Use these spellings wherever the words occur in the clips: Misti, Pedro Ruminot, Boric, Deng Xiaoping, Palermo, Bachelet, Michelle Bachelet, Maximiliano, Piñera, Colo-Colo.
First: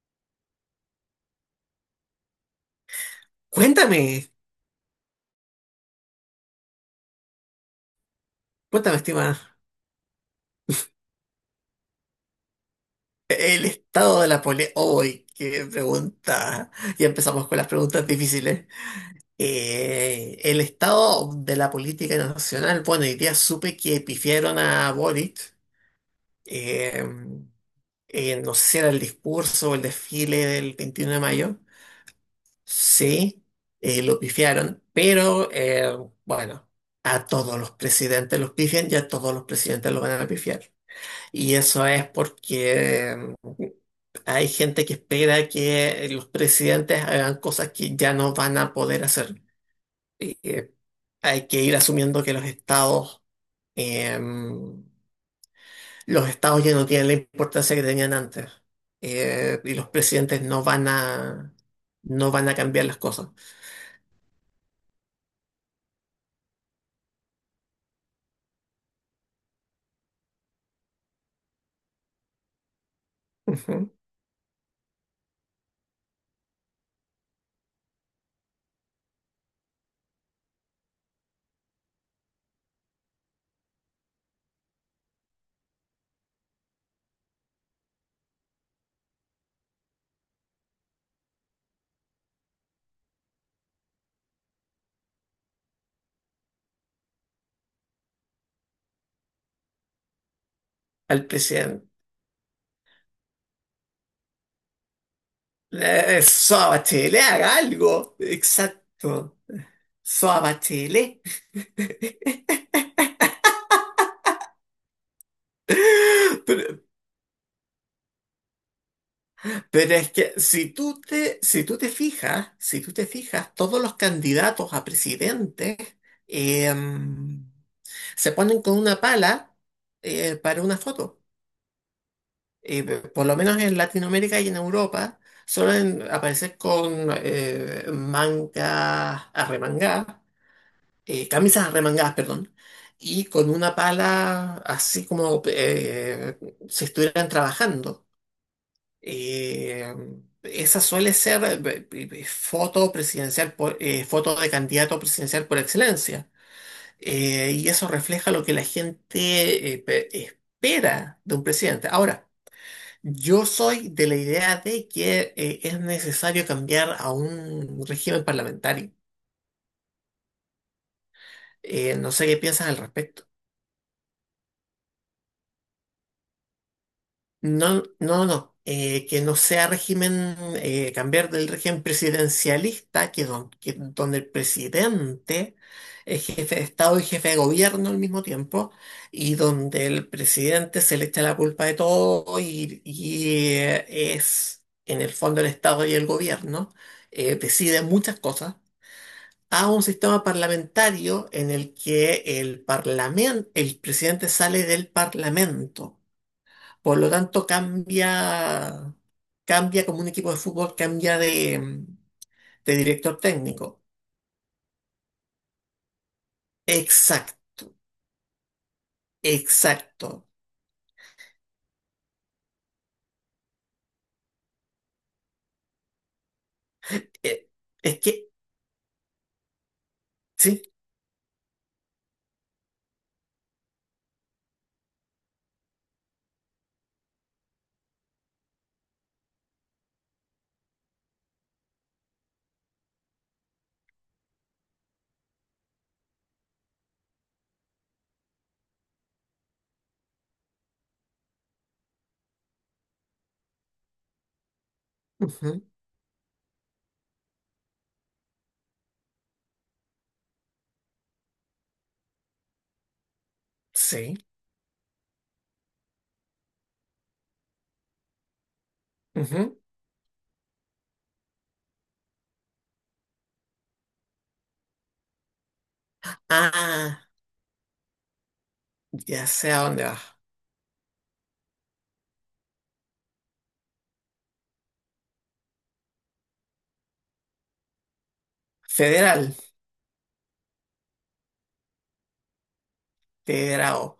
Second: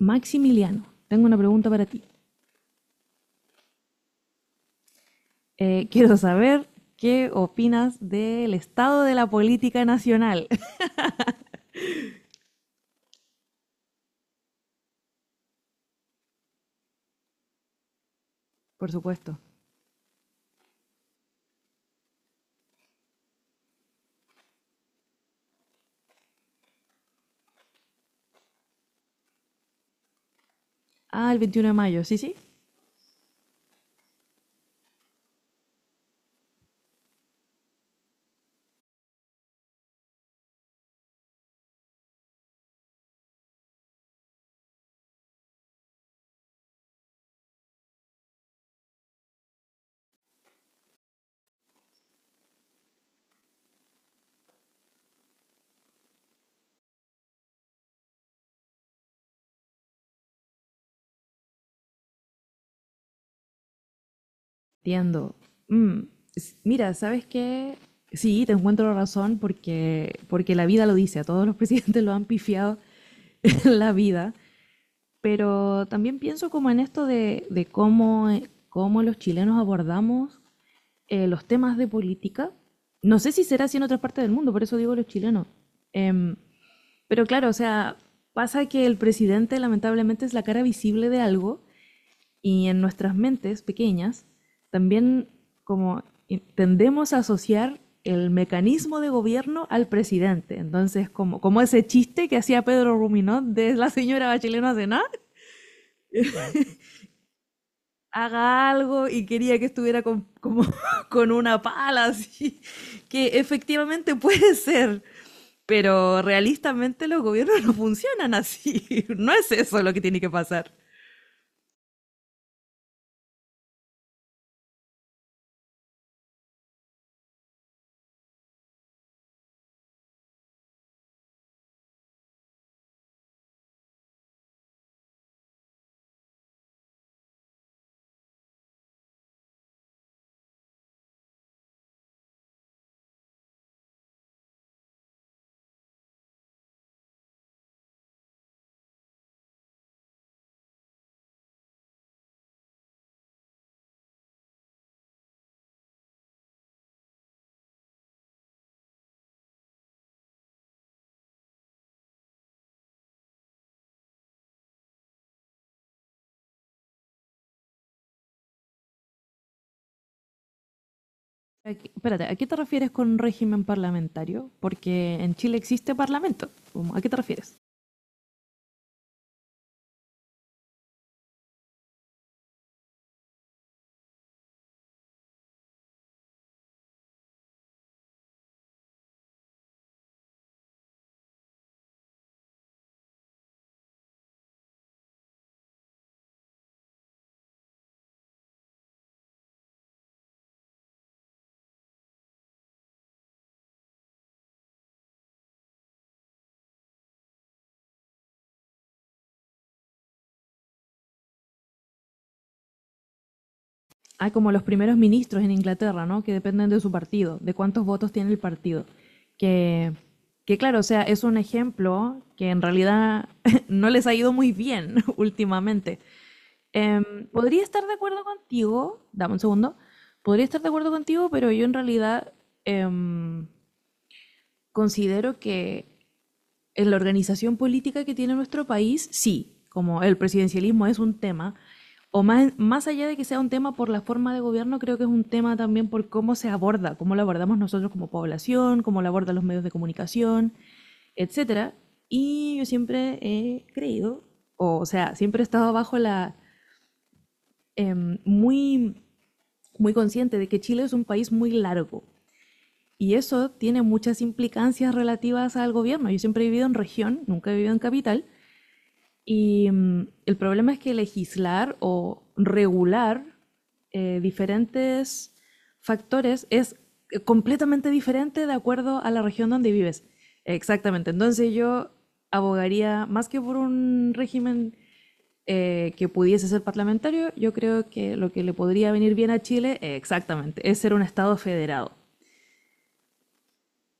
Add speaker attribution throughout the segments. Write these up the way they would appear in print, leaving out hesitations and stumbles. Speaker 1: Maximiliano, tengo una pregunta para ti.
Speaker 2: Cuéntame,
Speaker 1: Quiero saber qué opinas del
Speaker 2: cuéntame,
Speaker 1: estado de la
Speaker 2: estimada.
Speaker 1: política nacional.
Speaker 2: El estado de la política. ¡Uy, qué pregunta! Ya empezamos con las preguntas difíciles.
Speaker 1: Por supuesto.
Speaker 2: El estado de la política nacional. Bueno, hoy día supe que pifiaron a Boric. eh, no sé si era el discurso o el desfile del 21 de
Speaker 1: Ah, el
Speaker 2: mayo.
Speaker 1: 21 de mayo, sí, sí.
Speaker 2: Sí, lo pifiaron. Pero, bueno, a todos los presidentes los pifian y a todos los presidentes los van a pifiar. Y eso es porque hay gente que espera que los presidentes hagan cosas que ya no van a poder hacer. Y, hay que ir asumiendo que eh, mm, los estados ya no tienen la importancia que tenían antes. Y los presidentes no van a cambiar las cosas.
Speaker 1: Entiendo. Mm, mira, ¿sabes qué? Sí, te encuentro la razón porque la vida lo dice, a todos los presidentes lo han pifiado en
Speaker 2: Ujú.
Speaker 1: la vida, pero también pienso como en esto de cómo, cómo los chilenos abordamos los temas de política, no sé si será así en otras partes del mundo, por eso digo los chilenos. Em, pero claro, o sea, pasa que el presidente lamentablemente es la cara visible de algo y en nuestras mentes pequeñas también como tendemos a asociar el mecanismo de gobierno al presidente. Entonces,
Speaker 2: Al
Speaker 1: como ese
Speaker 2: presidente.
Speaker 1: chiste que hacía Pedro Ruminot de la señora Bachelet no hace nada,
Speaker 2: Soa Bachelet, haga algo.
Speaker 1: haga algo y
Speaker 2: Exacto.
Speaker 1: quería que estuviera con,
Speaker 2: Soa
Speaker 1: como
Speaker 2: Bachelet.
Speaker 1: con una pala, así, que efectivamente puede ser, pero
Speaker 2: Pero,
Speaker 1: realistamente los gobiernos no funcionan así, no es eso lo
Speaker 2: Pero
Speaker 1: que
Speaker 2: es
Speaker 1: tiene que
Speaker 2: que
Speaker 1: pasar.
Speaker 2: si tú te fijas, todos los candidatos a presidente, em, se ponen con una pala, para una foto. Eh, por lo menos en Latinoamérica y en Europa suelen aparecer con mangas arremangadas, camisas arremangadas, perdón, y con una pala así como, si estuvieran trabajando. Eh, Esa suele ser, foto presidencial, foto de candidato presidencial por excelencia. Y eso refleja lo que la gente espera de un presidente. Ahora, yo soy de la idea de que es necesario cambiar a un régimen parlamentario. No
Speaker 1: Espérate,
Speaker 2: sé
Speaker 1: ¿a
Speaker 2: qué
Speaker 1: qué te
Speaker 2: piensas al
Speaker 1: refieres con
Speaker 2: respecto.
Speaker 1: régimen parlamentario? Porque en Chile existe parlamento. ¿A qué te refieres?
Speaker 2: No, no, no. Que no sea régimen, cambiar del régimen presidencialista, donde el presidente es jefe de Estado y jefe de gobierno al mismo tiempo, y donde el presidente se le echa la culpa de todo y es, en el fondo, el Estado y el gobierno, deciden muchas cosas, a un sistema parlamentario en el que el presidente sale del parlamento. Por lo tanto, cambia como un equipo de fútbol, cambia de director técnico.
Speaker 1: Hay como los primeros ministros en Inglaterra, ¿no? Que dependen de su partido, de
Speaker 2: Exacto,
Speaker 1: cuántos votos tiene el partido. Que,
Speaker 2: exacto.
Speaker 1: que claro, o sea, es un ejemplo que en realidad no les ha ido muy bien últimamente.
Speaker 2: Eh,
Speaker 1: Podría estar de
Speaker 2: es
Speaker 1: acuerdo
Speaker 2: que,
Speaker 1: contigo, dame un segundo, podría estar
Speaker 2: sí,
Speaker 1: de acuerdo contigo, pero yo en realidad em, considero que en la organización política que tiene nuestro país, sí, como el presidencialismo es un tema, o más allá de que sea un tema por la forma de gobierno, creo que es un tema también por cómo se aborda, cómo lo abordamos nosotros como población, cómo lo abordan los medios de comunicación, etcétera. Y yo siempre he creído, o sea, siempre he
Speaker 2: ujú,
Speaker 1: estado bajo la eh, muy muy consciente de que Chile es un país muy largo y eso tiene
Speaker 2: sí.
Speaker 1: muchas implicancias relativas al gobierno. Yo siempre he vivido en región, nunca he vivido en capital.
Speaker 2: Ujú.
Speaker 1: Y mm, el problema es que legislar o regular diferentes factores es
Speaker 2: Ah,
Speaker 1: completamente diferente de acuerdo a la
Speaker 2: ya
Speaker 1: región
Speaker 2: sé a
Speaker 1: donde
Speaker 2: dónde vas.
Speaker 1: vives. Exactamente. Entonces yo abogaría más que por un régimen que pudiese ser parlamentario, yo creo que lo que le podría venir bien
Speaker 2: Federal,
Speaker 1: a Chile, exactamente, es ser un Estado federado.
Speaker 2: federado.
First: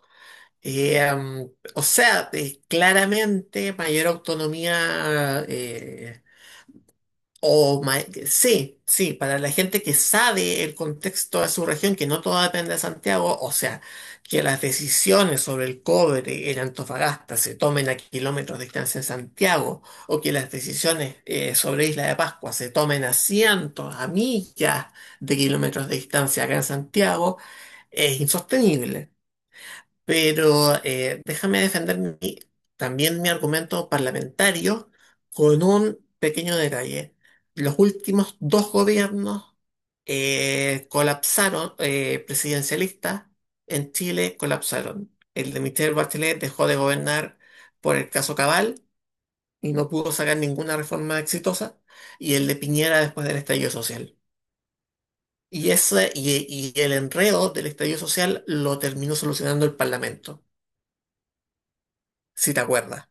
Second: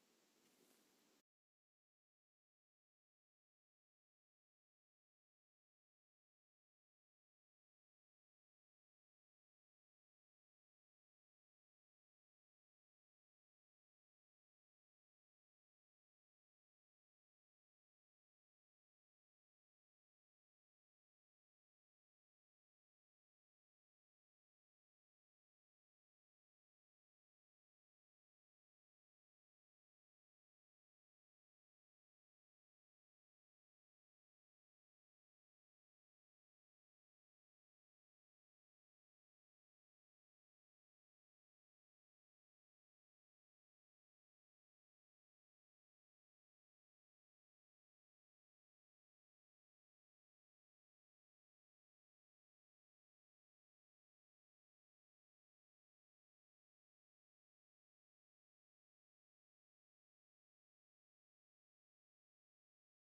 Speaker 2: Eh, um, o sea, claramente mayor autonomía. O ma- sí, sí, para la gente que sabe el contexto de su región, que no todo depende de Santiago, o sea, que las decisiones sobre el cobre en Antofagasta se tomen a kilómetros de distancia en Santiago, o que las decisiones, sobre Isla de Pascua se tomen a cientos, a millas de kilómetros de distancia acá en Santiago, es insostenible. Pero, déjame defender también mi argumento parlamentario con un pequeño detalle. Los últimos dos gobiernos, colapsaron, presidencialistas en Chile colapsaron. El de Michelle Bachelet dejó de gobernar por el caso Cabal y no pudo sacar ninguna reforma exitosa, y el de Piñera después del estallido social. Y el enredo del estallido social lo terminó solucionando el Parlamento, si te acuerdas.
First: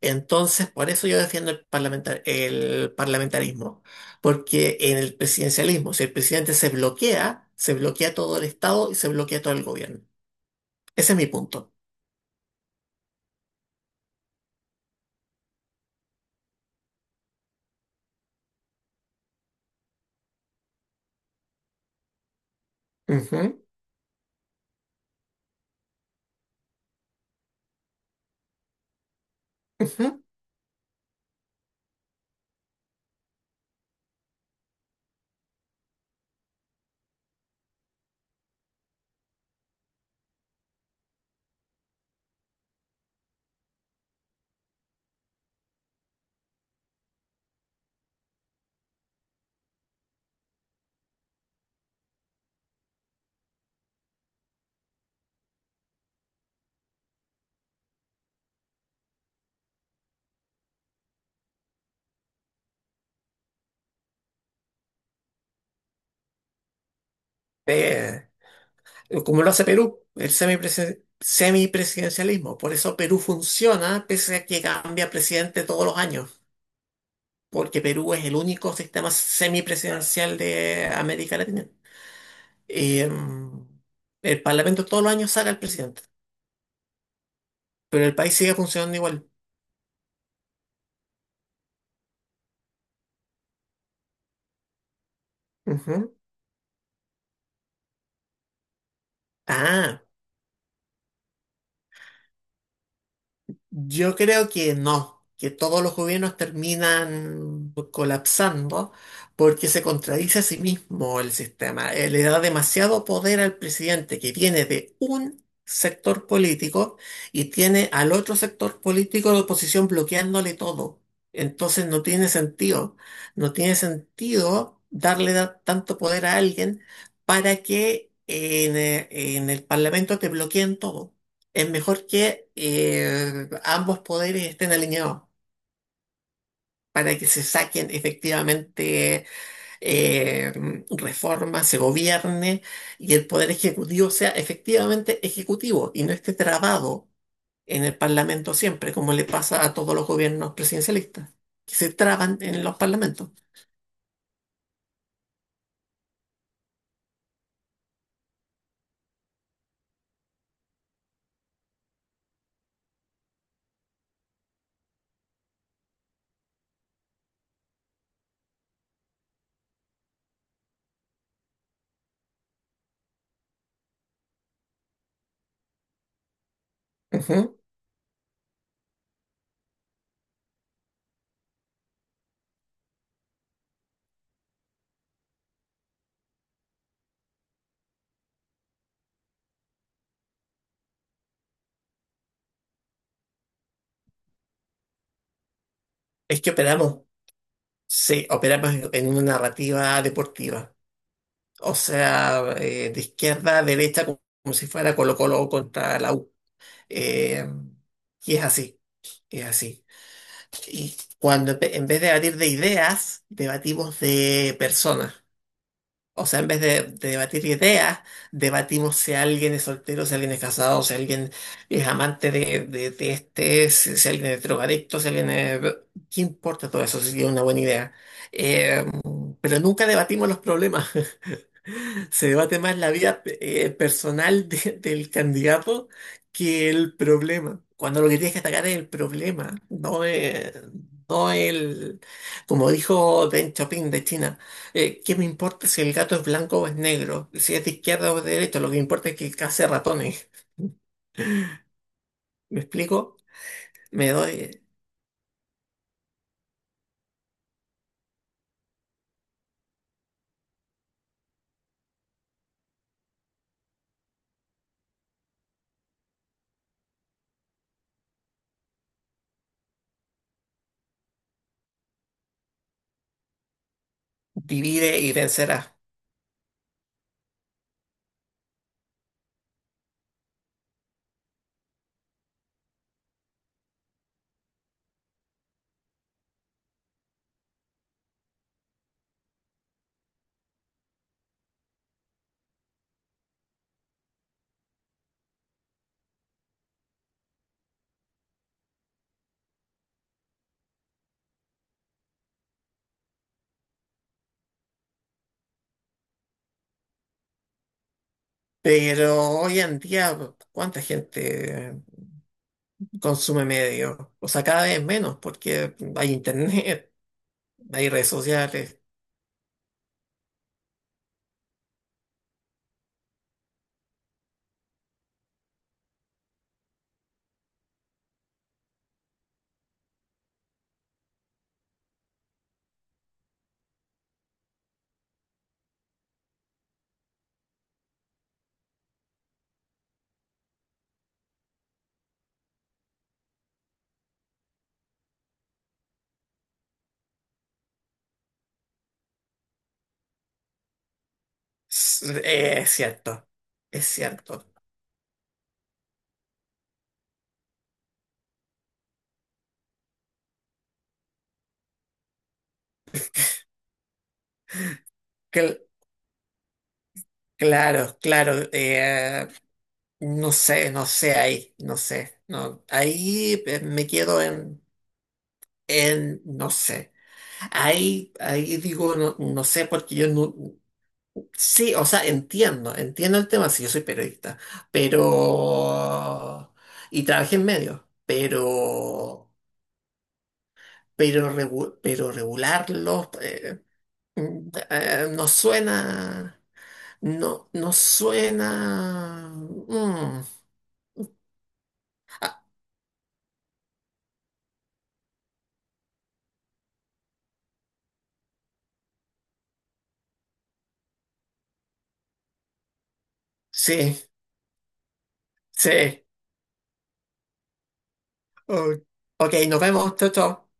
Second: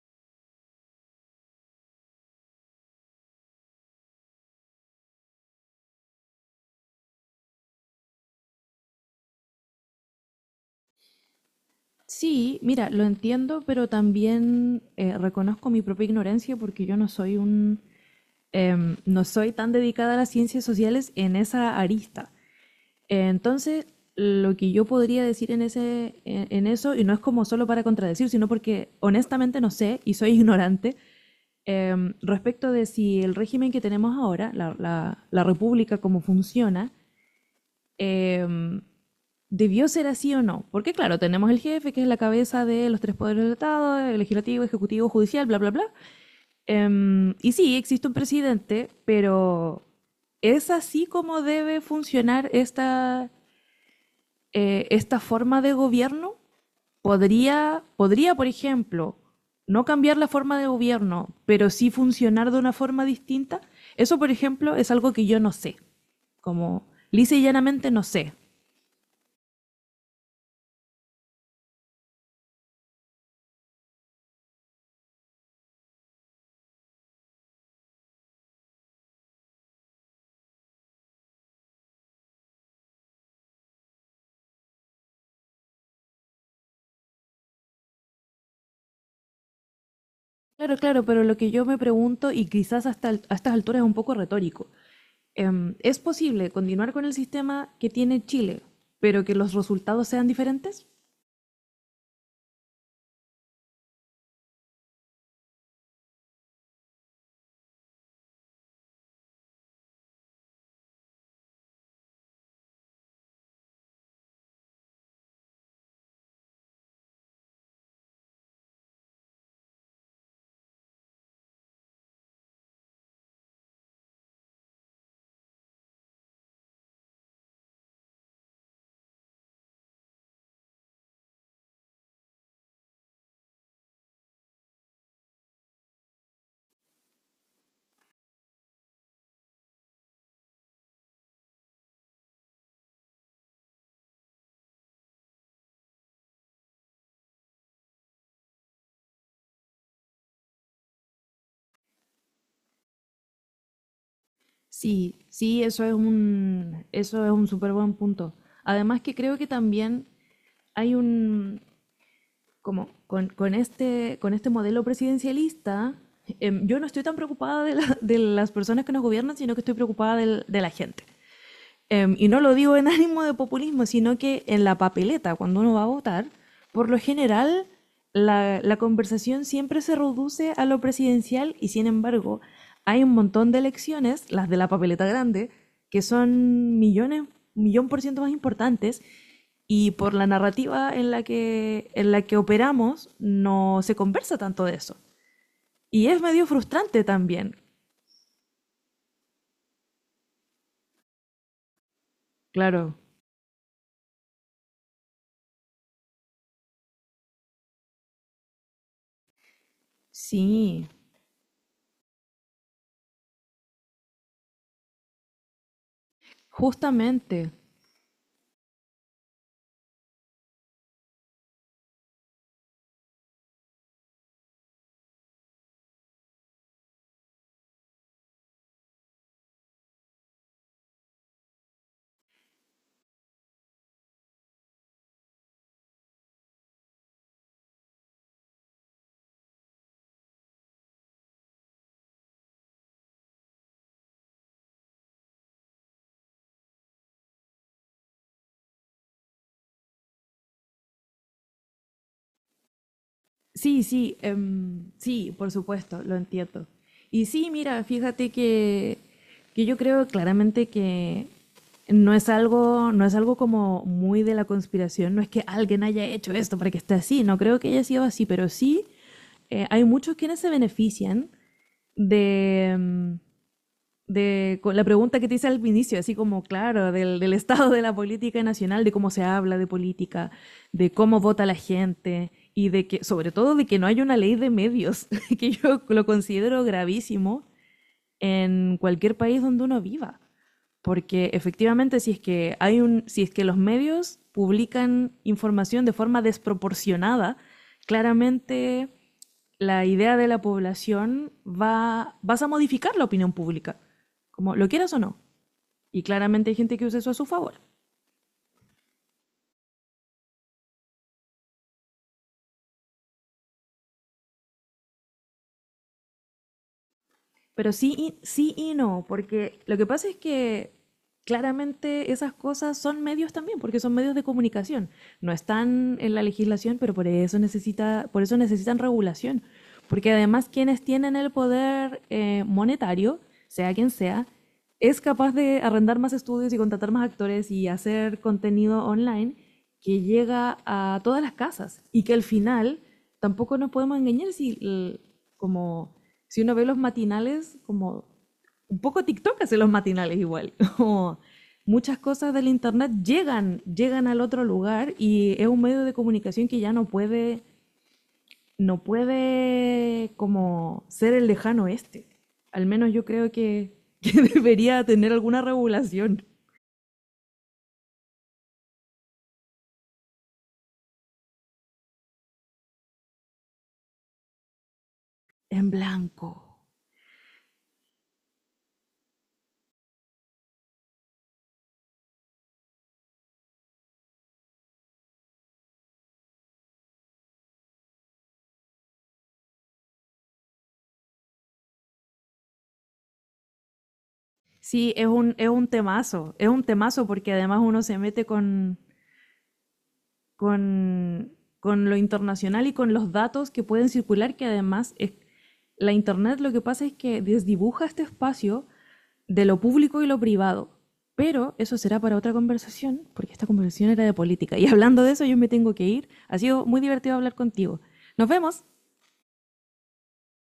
Speaker 2: Entonces, por eso yo defiendo el parlamentarismo, porque en el presidencialismo, si el presidente se bloquea todo el Estado y se bloquea todo el gobierno. Ese es mi punto.
Speaker 1: Sí, mira, lo entiendo, pero también reconozco mi propia ignorancia porque yo no soy un, em, no soy tan dedicada a las ciencias sociales en esa arista. Eh,
Speaker 2: Ujú,
Speaker 1: entonces, lo que yo podría decir en en eso, y no es como solo para contradecir, sino porque honestamente no sé y
Speaker 2: ujú.
Speaker 1: soy ignorante, respecto de si el régimen que tenemos ahora, la república, cómo funciona. Em, ¿Debió ser así o no? Porque claro, tenemos el jefe, que es la cabeza de los tres poderes del Estado, el legislativo, ejecutivo, judicial, bla, bla, bla. Y sí, existe un presidente, pero ¿es así como debe funcionar esta, esta forma de gobierno? ¿Podría, por ejemplo, no cambiar la forma de gobierno, pero sí funcionar de una forma distinta? Eso, por ejemplo, es algo que yo no sé. Como lisa y llanamente no
Speaker 2: Eh,
Speaker 1: sé.
Speaker 2: Como lo hace Perú, semipresidencialismo. Por eso Perú funciona, pese a que cambia presidente todos los años, porque Perú es el único sistema semipresidencial de América Latina. Y, el Parlamento todos los años saca al presidente. Pero el país sigue funcionando igual.
Speaker 1: Claro, claro, pero lo que yo me pregunto, y quizás hasta a estas alturas es un poco retórico, ¿es
Speaker 2: Ujú.
Speaker 1: posible continuar con el sistema que tiene Chile, pero que los
Speaker 2: Ah,
Speaker 1: resultados sean diferentes?
Speaker 2: yo creo que no, que todos los gobiernos terminan colapsando porque se contradice a sí mismo el sistema. Le da demasiado poder al presidente que viene de un sector político y tiene al otro sector político de oposición bloqueándole todo. Entonces no tiene sentido, no tiene sentido darle tanto poder a alguien para que en el Parlamento te bloqueen todo. Es mejor que, ambos poderes estén alineados para que se saquen efectivamente, eh, reformas, se gobierne y el poder ejecutivo sea efectivamente ejecutivo y no esté trabado en el Parlamento siempre, como le pasa a todos los gobiernos presidencialistas, que se traban en los parlamentos.
Speaker 1: Sí, sí, eso es un súper buen punto. Además que creo que también hay un, como con este modelo presidencialista, yo no estoy tan preocupada de las personas que nos gobiernan, sino que estoy preocupada de la gente. Y no lo digo en ánimo de populismo, sino que en la papeleta, cuando uno va a votar, por lo
Speaker 2: Ujú.
Speaker 1: general la conversación siempre se reduce a lo presidencial y sin embargo hay un montón de elecciones, las de la papeleta grande, que son millones, millón por ciento más importantes y por la narrativa en la que operamos no se conversa tanto de eso. Y es
Speaker 2: Es
Speaker 1: medio
Speaker 2: que operamos,
Speaker 1: frustrante también.
Speaker 2: sí, operamos en una narrativa deportiva, o sea,
Speaker 1: Claro.
Speaker 2: de izquierda a derecha como si fuera Colo-Colo contra la U. Eh, y es así, es así.
Speaker 1: Sí,
Speaker 2: Y cuando en vez de debatir de ideas, debatimos de personas. O sea, en vez de debatir
Speaker 1: justamente.
Speaker 2: ideas, debatimos si alguien es soltero, si alguien es casado, si alguien es amante de este, si alguien es drogadicto, si alguien es... ¿Qué importa todo eso si es una buena idea? Eh, pero nunca debatimos los problemas. Se debate más la vida, personal del candidato que el problema. Cuando lo que tienes que atacar es el problema, no, no el, como dijo Deng Xiaoping de China, ¿qué me importa si el gato es blanco o es negro? Si es de izquierda o de derecha, lo que importa es que case ratones. ¿Me explico?
Speaker 1: Sí,
Speaker 2: Me
Speaker 1: sí,
Speaker 2: doy,
Speaker 1: em, sí, por supuesto, lo entiendo. Y sí, mira, que yo creo claramente que no es algo, no es algo como muy de la conspiración, no es que alguien haya hecho esto para que esté así, no creo que haya sido así, pero sí hay muchos quienes se benefician de, em, de con la
Speaker 2: divide y
Speaker 1: pregunta que te hice al
Speaker 2: vencerás.
Speaker 1: inicio, así como, claro, del estado de la política nacional, de cómo se habla de política, de cómo vota la gente y de que, sobre todo, de que no hay una ley de medios, que yo lo considero gravísimo en cualquier país donde uno viva. Porque efectivamente, si es que hay un, si es que los medios publican información de forma desproporcionada, claramente la idea de la población vas a modificar la opinión pública, como lo quieras o no. Y claramente hay gente que usa eso a su favor.
Speaker 2: Pero hoy en día, ¿cuánta gente consume medios? O sea, cada vez menos porque hay internet.
Speaker 1: Pero
Speaker 2: Hay redes
Speaker 1: sí y
Speaker 2: sociales.
Speaker 1: no, porque lo que pasa es que claramente esas cosas son medios también, porque son medios de comunicación. No están en la legislación, pero por eso, por eso necesitan regulación. Porque además quienes tienen el poder monetario, sea quien sea, es capaz de arrendar más estudios y contratar más actores y hacer contenido online que llega a todas las casas y que al final tampoco nos podemos engañar si como si uno ve los matinales como un poco TikTok hace los matinales igual como muchas cosas del
Speaker 2: Es
Speaker 1: internet
Speaker 2: cierto, es
Speaker 1: llegan al otro
Speaker 2: cierto.
Speaker 1: lugar y es un medio de comunicación que ya no puede no puede como ser el lejano oeste. Al menos yo creo que debería tener alguna
Speaker 2: Cl-
Speaker 1: regulación.
Speaker 2: claro, claro. No sé, no sé ahí, no sé. No, ahí me quedo en,
Speaker 1: En blanco.
Speaker 2: no sé. Ahí digo, no, no sé, porque yo no... Sí, o sea, entiendo, entiendo el tema, si yo soy periodista, pero... Y trabajé en medios, pero... Pero regularlos...
Speaker 1: Sí,
Speaker 2: Nos suena,
Speaker 1: es un temazo porque
Speaker 2: no,
Speaker 1: además
Speaker 2: nos
Speaker 1: uno se mete
Speaker 2: suena. Mm,
Speaker 1: con, con lo internacional y con los datos que pueden circular, que además es, la Internet lo que pasa es que desdibuja este espacio de lo público y lo privado. Pero eso será para otra conversación, porque esta conversación
Speaker 2: sí,
Speaker 1: era de política. Y hablando de eso, yo me tengo que
Speaker 2: sí.
Speaker 1: ir. Ha sido muy divertido hablar contigo. Nos vemos.
Speaker 2: Oh, ok, nos vemos, chao, chao.